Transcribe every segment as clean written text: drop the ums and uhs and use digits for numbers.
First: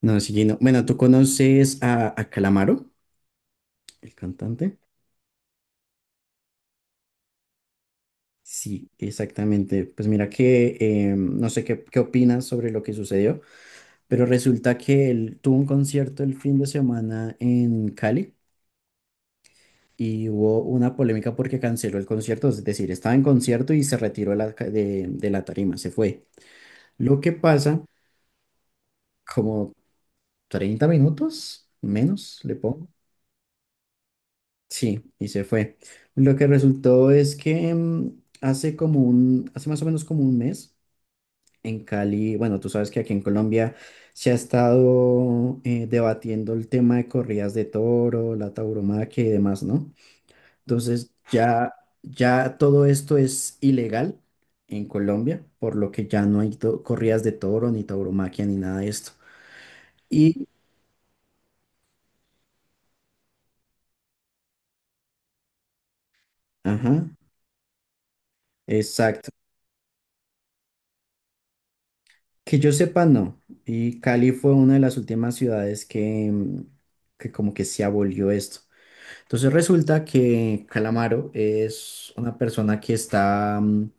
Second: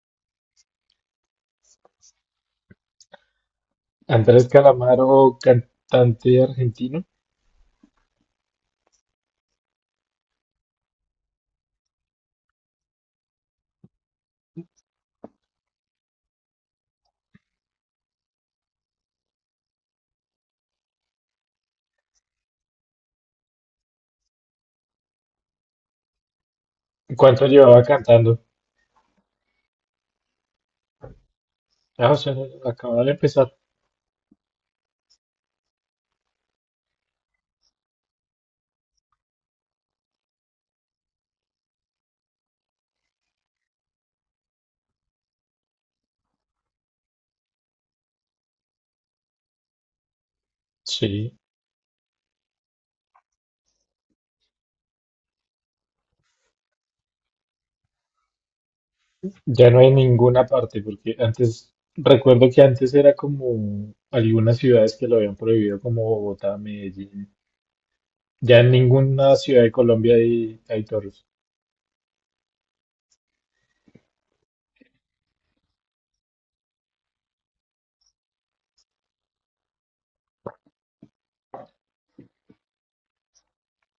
No, sí, no. Bueno, ¿tú conoces a Calamaro, el Andrés cantante? Calamaro, cantante argentino. Sí, exactamente. Pues mira que no sé qué, qué opinas sobre lo que sucedió, pero resulta que él tuvo un concierto el fin de semana en Cali y hubo una polémica porque canceló el concierto, es decir, estaba en concierto y se retiró de la, de la tarima, se fue. Lo que ¿Cuánto llevaba pasa, cantando? como 30 minutos Ah, o sea, menos, le pongo. acababa de empezar. Sí, y se fue. Lo que resultó es que hace como un, hace más o menos como un mes en Cali, bueno, tú sabes que aquí en Colombia se ha estado debatiendo el tema de corridas de toro, la tauromaquia y demás, ¿no? Entonces Sí, ya, ya todo esto es ilegal en Colombia, por lo que ya no hay corridas de toro, ni tauromaquia, ni nada de esto. ya no hay ninguna Y, parte, porque antes, recuerdo que antes era como algunas ciudades que lo habían prohibido, como Bogotá, ajá, Medellín. Ya en exacto. ninguna ciudad de Colombia hay toros. Que yo sepa, no. Y Cali fue una de las últimas ciudades que, que como que se abolió esto. Entonces resulta que Calamaro es una persona que está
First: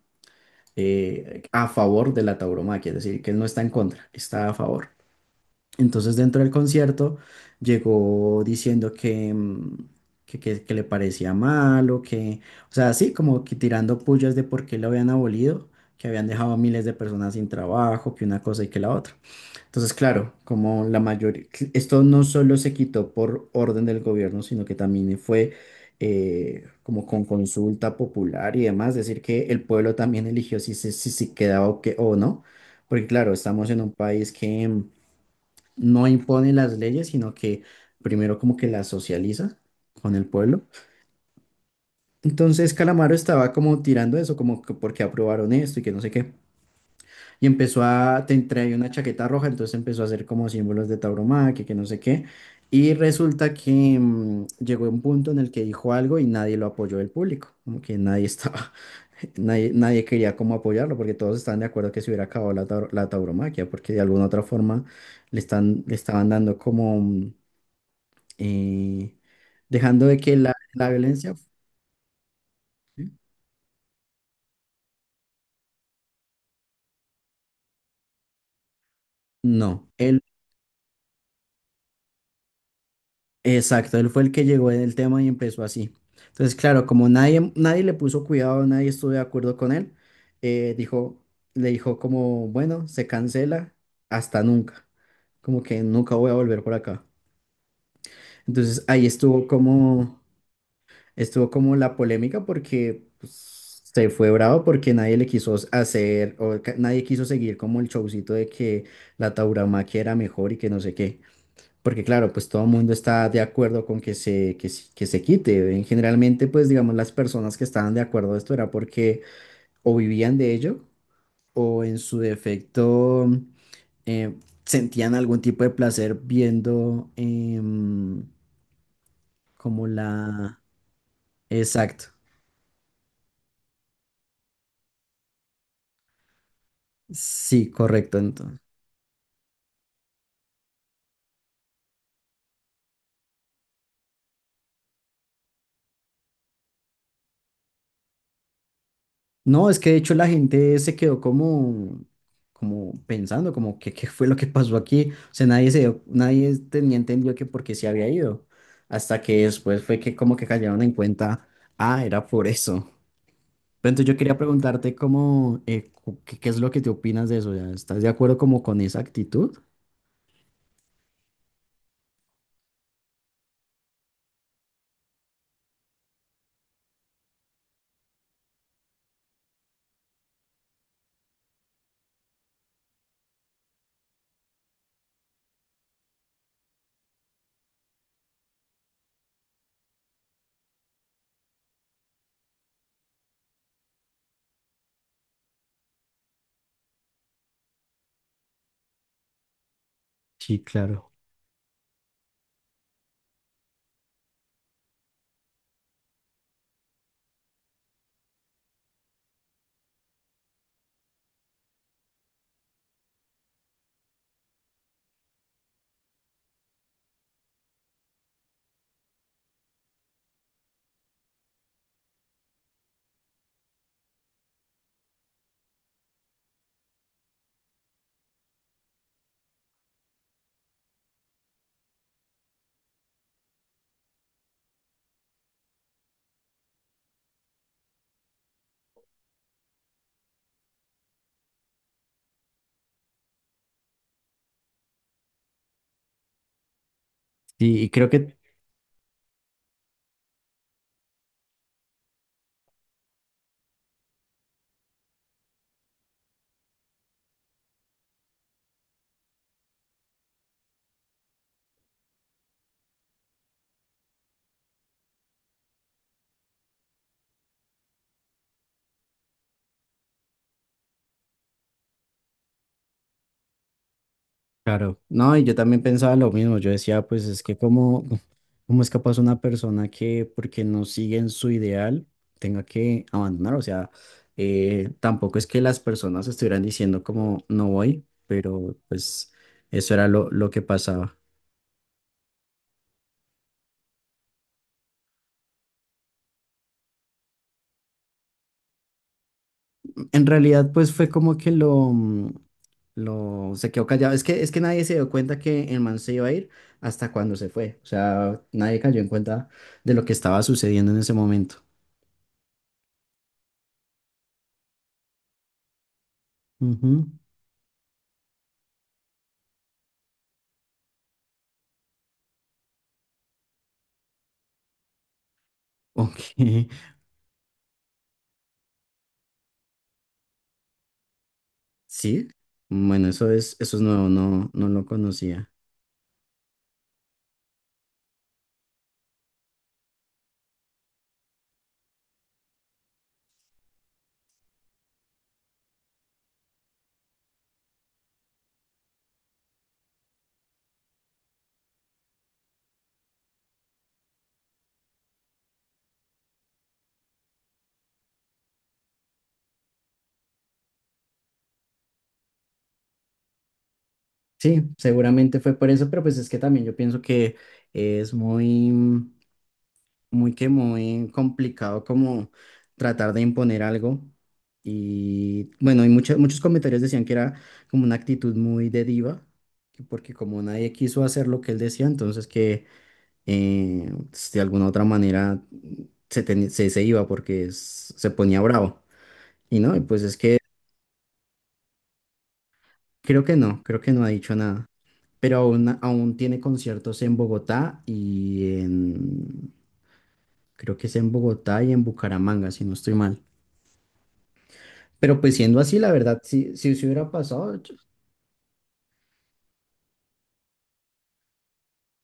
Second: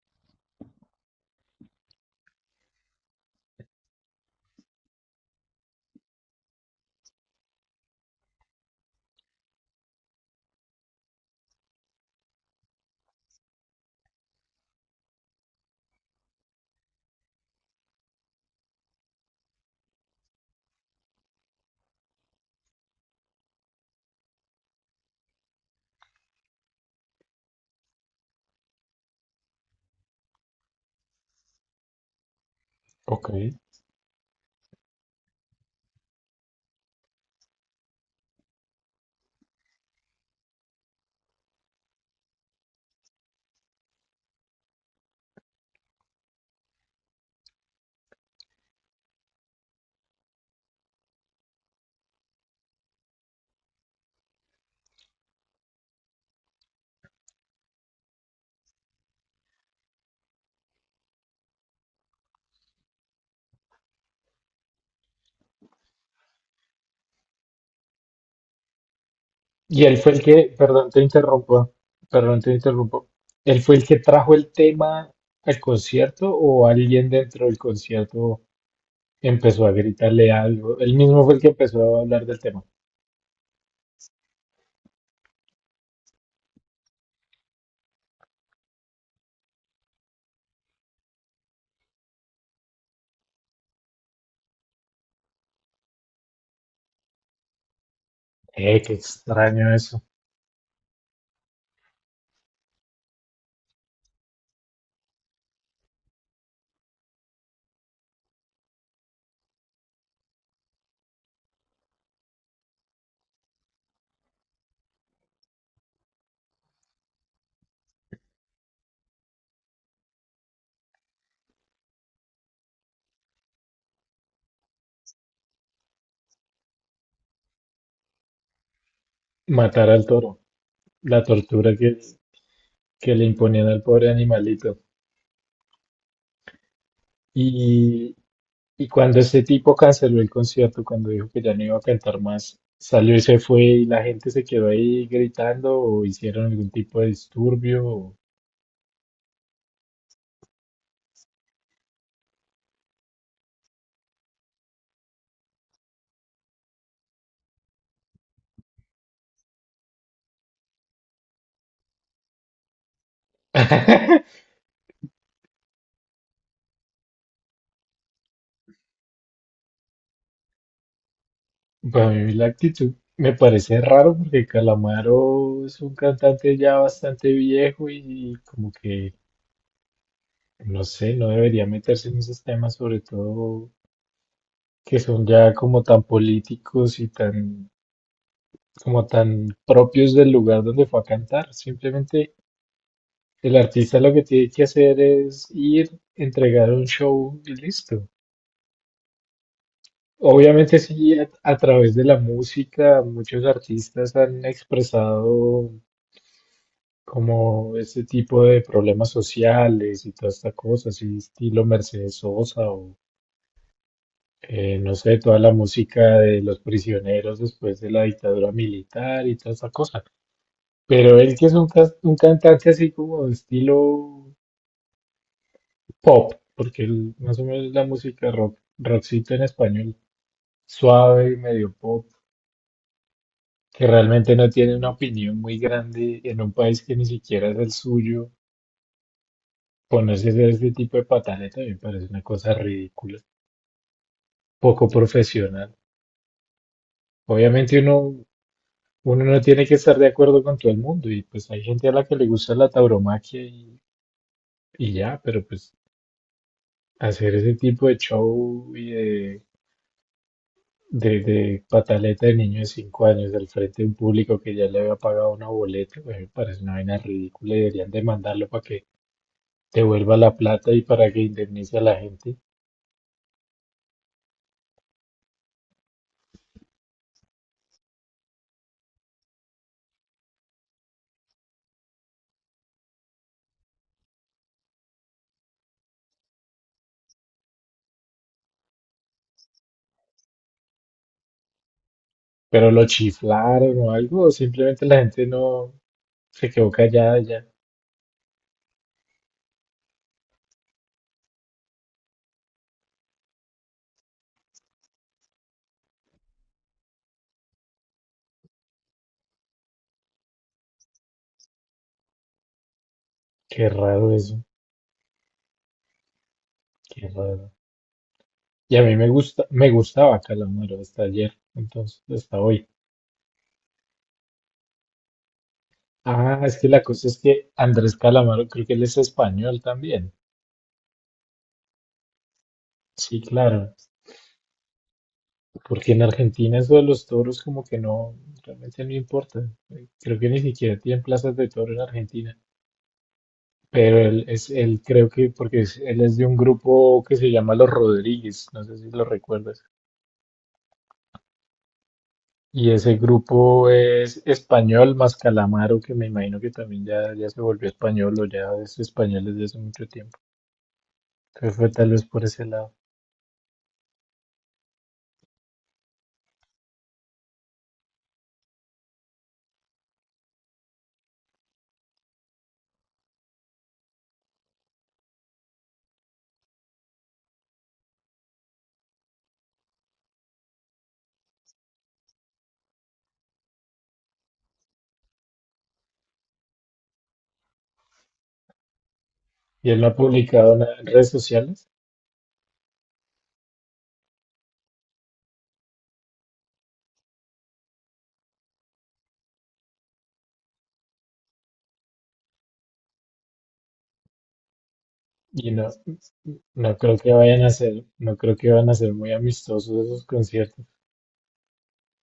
a favor de la tauromaquia, es decir, que él no está en contra, está a favor. Entonces dentro del concierto llegó diciendo que, que, que le parecía malo, que, o sea, así como que tirando pullas de por qué lo habían abolido, que habían dejado a miles de personas sin trabajo, que una cosa y que la otra. Entonces, claro, como la mayoría, esto no solo se quitó por orden del gobierno, sino que también fue como con consulta popular y demás, decir que el pueblo también eligió si se quedaba o, que, o no, porque Ok. claro, estamos en un país que no impone las leyes, sino que primero como que las socializa con el pueblo. Entonces, Calamaro estaba como tirando eso, como que porque aprobaron esto y que no sé qué. Y empezó a, te traía una chaqueta roja, entonces empezó a hacer como símbolos de tauromaquia, que no sé qué. Y resulta que llegó un punto en el que dijo algo y nadie lo apoyó del público, como que nadie estaba, nadie, nadie quería como apoyarlo, porque todos estaban de acuerdo que se hubiera acabado la, la tauromaquia, porque de alguna otra forma le están, le estaban dando como, eh, Y él dejando fue de el que que, la, la violencia... perdón, te interrumpo. ¿Sí? ¿Él fue el que trajo el tema al concierto o alguien dentro del concierto empezó a No, él gritarle algo? Él mismo fue el que empezó a hablar del tema. exacto, él fue el que llegó en el tema y empezó así. Entonces, claro, como nadie, nadie le puso cuidado, nadie estuvo de acuerdo con él, dijo, le dijo como, bueno, se cancela hasta nunca, como que nunca voy a volver por acá. Eh, Entonces qué ahí extraño eso. Estuvo como la polémica porque pues, se fue bravo porque nadie le quiso hacer, o nadie quiso seguir como el showcito de que la tauromaquia era mejor y que no sé qué. Porque claro, pues todo el mundo está de acuerdo con que se, que, se quite. En generalmente, pues digamos, las personas que estaban de acuerdo de esto era porque o vivían de ello o en su defecto eh, sentían algún tipo de placer viendo como Matar al toro. la... La tortura que, Exacto. que le imponían al pobre animalito. Sí, Y, correcto, entonces. y cuando ese tipo canceló el concierto, cuando dijo que ya no iba a cantar más, salió y se fue y la gente se quedó ahí gritando o hicieron algún tipo de disturbio. No, es que de hecho la gente se quedó como, como pensando, como que qué fue lo que pasó aquí. O sea, nadie se dio- nadie tenía entendido que por qué se había ido. Hasta que después fue que como que cayeron en cuenta, ah, era por eso. Pero entonces yo quería preguntarte cómo, qué, qué es lo que te opinas de eso. Ya, ¿estás de acuerdo como con esa actitud? Para mí la actitud me parece raro porque Calamaro es un cantante ya bastante viejo y como que no sé, no debería meterse en esos temas, sobre todo que son ya como tan políticos y tan, como tan propios del lugar donde fue a cantar. Simplemente el artista lo que tiene que hacer es ir, entregar un show y listo. Sí, Obviamente claro. sí, a través de la música, muchos artistas han expresado como este tipo de problemas sociales y toda esta cosa, así estilo Mercedes Sosa o no sé, toda la música de los prisioneros después de la dictadura militar y toda esa cosa. Pero él que es un cantante así como de estilo pop, porque él, más o menos la música rock, rockcito en español, suave y medio pop, que realmente no tiene una opinión muy grande en un país que ni siquiera es el suyo. Ponerse a hacer este tipo de patada también parece una cosa ridícula, poco profesional. Obviamente Sí, y creo uno que Uno no tiene que estar de acuerdo con todo el mundo y pues hay gente a la que le gusta la tauromaquia y ya, pero pues hacer ese tipo de show y de pataleta de niño de 5 años al frente de un público que ya le había pagado una boleta, pues, me parece una vaina ridícula y deberían demandarlo para que devuelva la plata y para que indemnice a la gente. claro, no, y yo también pensaba lo mismo, yo decía, pues es que cómo, cómo es capaz una persona que porque no sigue en su ideal tenga que abandonar, o sea, tampoco es que las personas estuvieran diciendo como no voy, pero pues eso era lo que pasaba. Pero lo chiflaron o algo, o simplemente la gente no se quedó callada ya. En realidad, pues fue como que lo, lo, se quedó callado, es que nadie se dio cuenta que el man se iba a ir hasta cuando se fue, o sea, nadie cayó en cuenta de lo que estaba sucediendo en ese momento. Qué raro eso, qué Ujú. raro. Y a mí me gusta, me gustaba Calamaro hasta ayer, entonces, hasta hoy. Ok, Ah, es que la cosa es que Andrés Calamaro, creo que él es español también. sí, bueno, Sí, claro, eso es nuevo, no, no lo conocía. porque en Argentina eso de los toros como que no, realmente no importa. Creo que ni siquiera tienen plazas de toro en Argentina. Pero él es, él creo que, porque es- él es de un grupo que se llama Los Rodríguez, no sé si lo recuerdas. Y ese grupo es español más Calamaro, que me imagino que también ya se volvió español o ya es español desde hace mucho tiempo. Entonces fue tal vez por ese lado. Sí, seguramente fue por eso, pero pues es que también yo pienso que es muy, muy que muy complicado como tratar de imponer algo. Y bueno, y muchos, muchos comentarios decían que era como una actitud muy de diva, que porque como nadie quiso hacer lo que él decía, entonces que pues, de alguna otra manera se, se, se iba porque se ponía bravo. Y Y no, y él no ha pues es que publicado nada en redes sociales creo que no, creo que no ha dicho nada, pero aún, aún tiene conciertos en Bogotá y en, creo que es en Bogotá y en Bucaramanga, si no estoy mal. Pero pues y siendo no, así, la verdad, si, si no se creo hubiera que pasado, yo- van a ser muy amistosos esos conciertos.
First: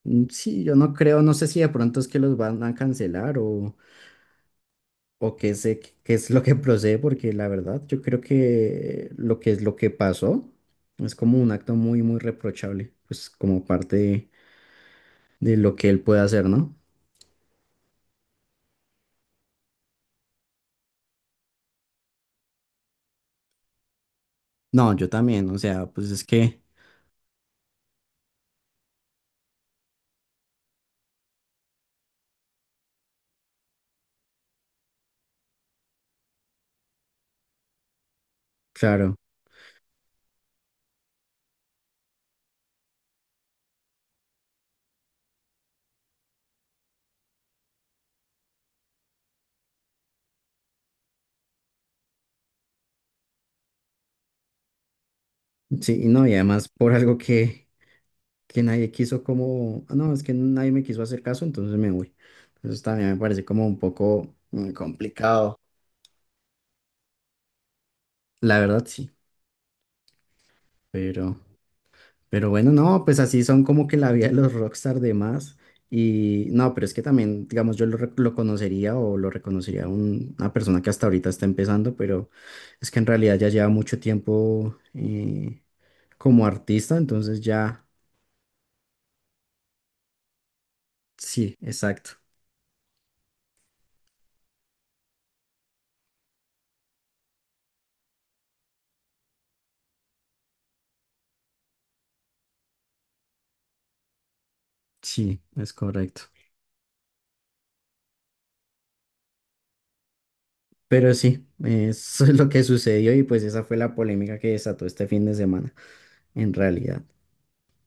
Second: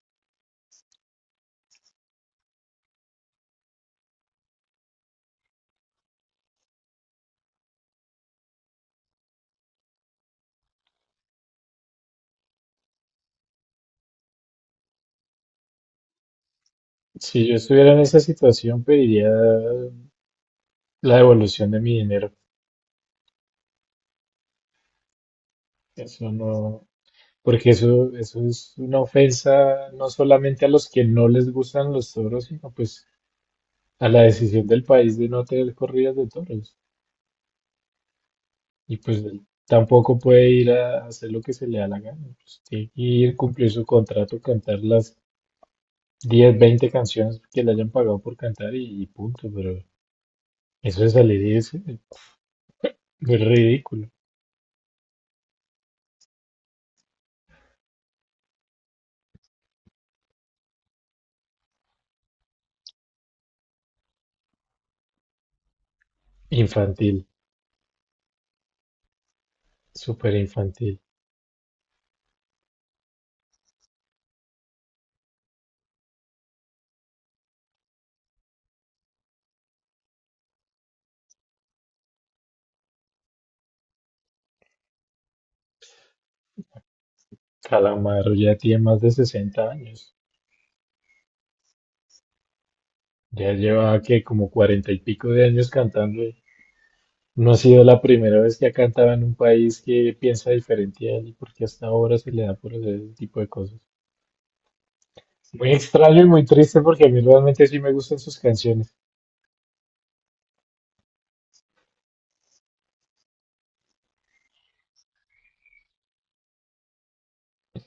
sí, yo no creo, no sé si de pronto es que los van a cancelar o qué sé, qué es lo que procede, porque la verdad, yo creo que lo que es lo que pasó es como un acto muy, muy reprochable, pues como parte de lo que él puede hacer, ¿no? Si yo estuviera en esa situación, pediría la devolución de mi dinero. No, yo también, o sea, pues es Eso que... no, porque eso es una ofensa no solamente a los que no les gustan los toros, sino pues a la decisión del país de no tener corridas de toros. Y Claro, pues él tampoco puede ir a hacer lo que se le da la gana. Pues, tiene que ir, cumplir su contrato, cantar las 10 20 canciones que le hayan pagado por cantar y punto. Pero eso de salir y es ridículo. sí, y no, y además por algo que nadie quiso como, "Ah, no, es que nadie me quiso hacer caso, entonces me voy". Entonces también me parece como un poco complicado, Infantil, la verdad sí, súper infantil. pero, pero bueno, no, pues así son como que la vida de los rockstar de más, y no, pero es que también, digamos, lo conocería o lo reconocería a una persona que hasta ahorita está empezando, pero es que en realidad ya lleva mucho tiempo como artista, entonces ya, Calamaro ya tiene más de 60 años. sí, exacto. Ya lleva que como 40 y pico de años cantando. No ha sido la primera vez que ha cantado en un país que piensa diferente a él y porque hasta ahora se le da por hacer ese tipo de cosas. Sí, es Muy extraño correcto. y muy triste porque a mí realmente sí me gustan sus canciones. Pero sí, eso es lo que sucedió y pues esa fue la polémica que desató este fin de semana, en realidad.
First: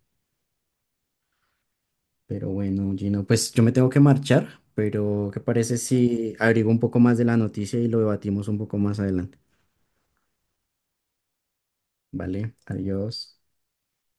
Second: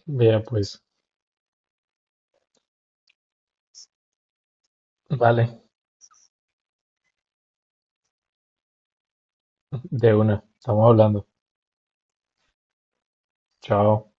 Mira, pues, Pero bueno, Gino, pues yo me tengo que marchar, pero ¿qué vale, parece si abrigo un poco más de la noticia y lo debatimos un poco más adelante? de una, estamos hablando. Vale, adiós. Chao.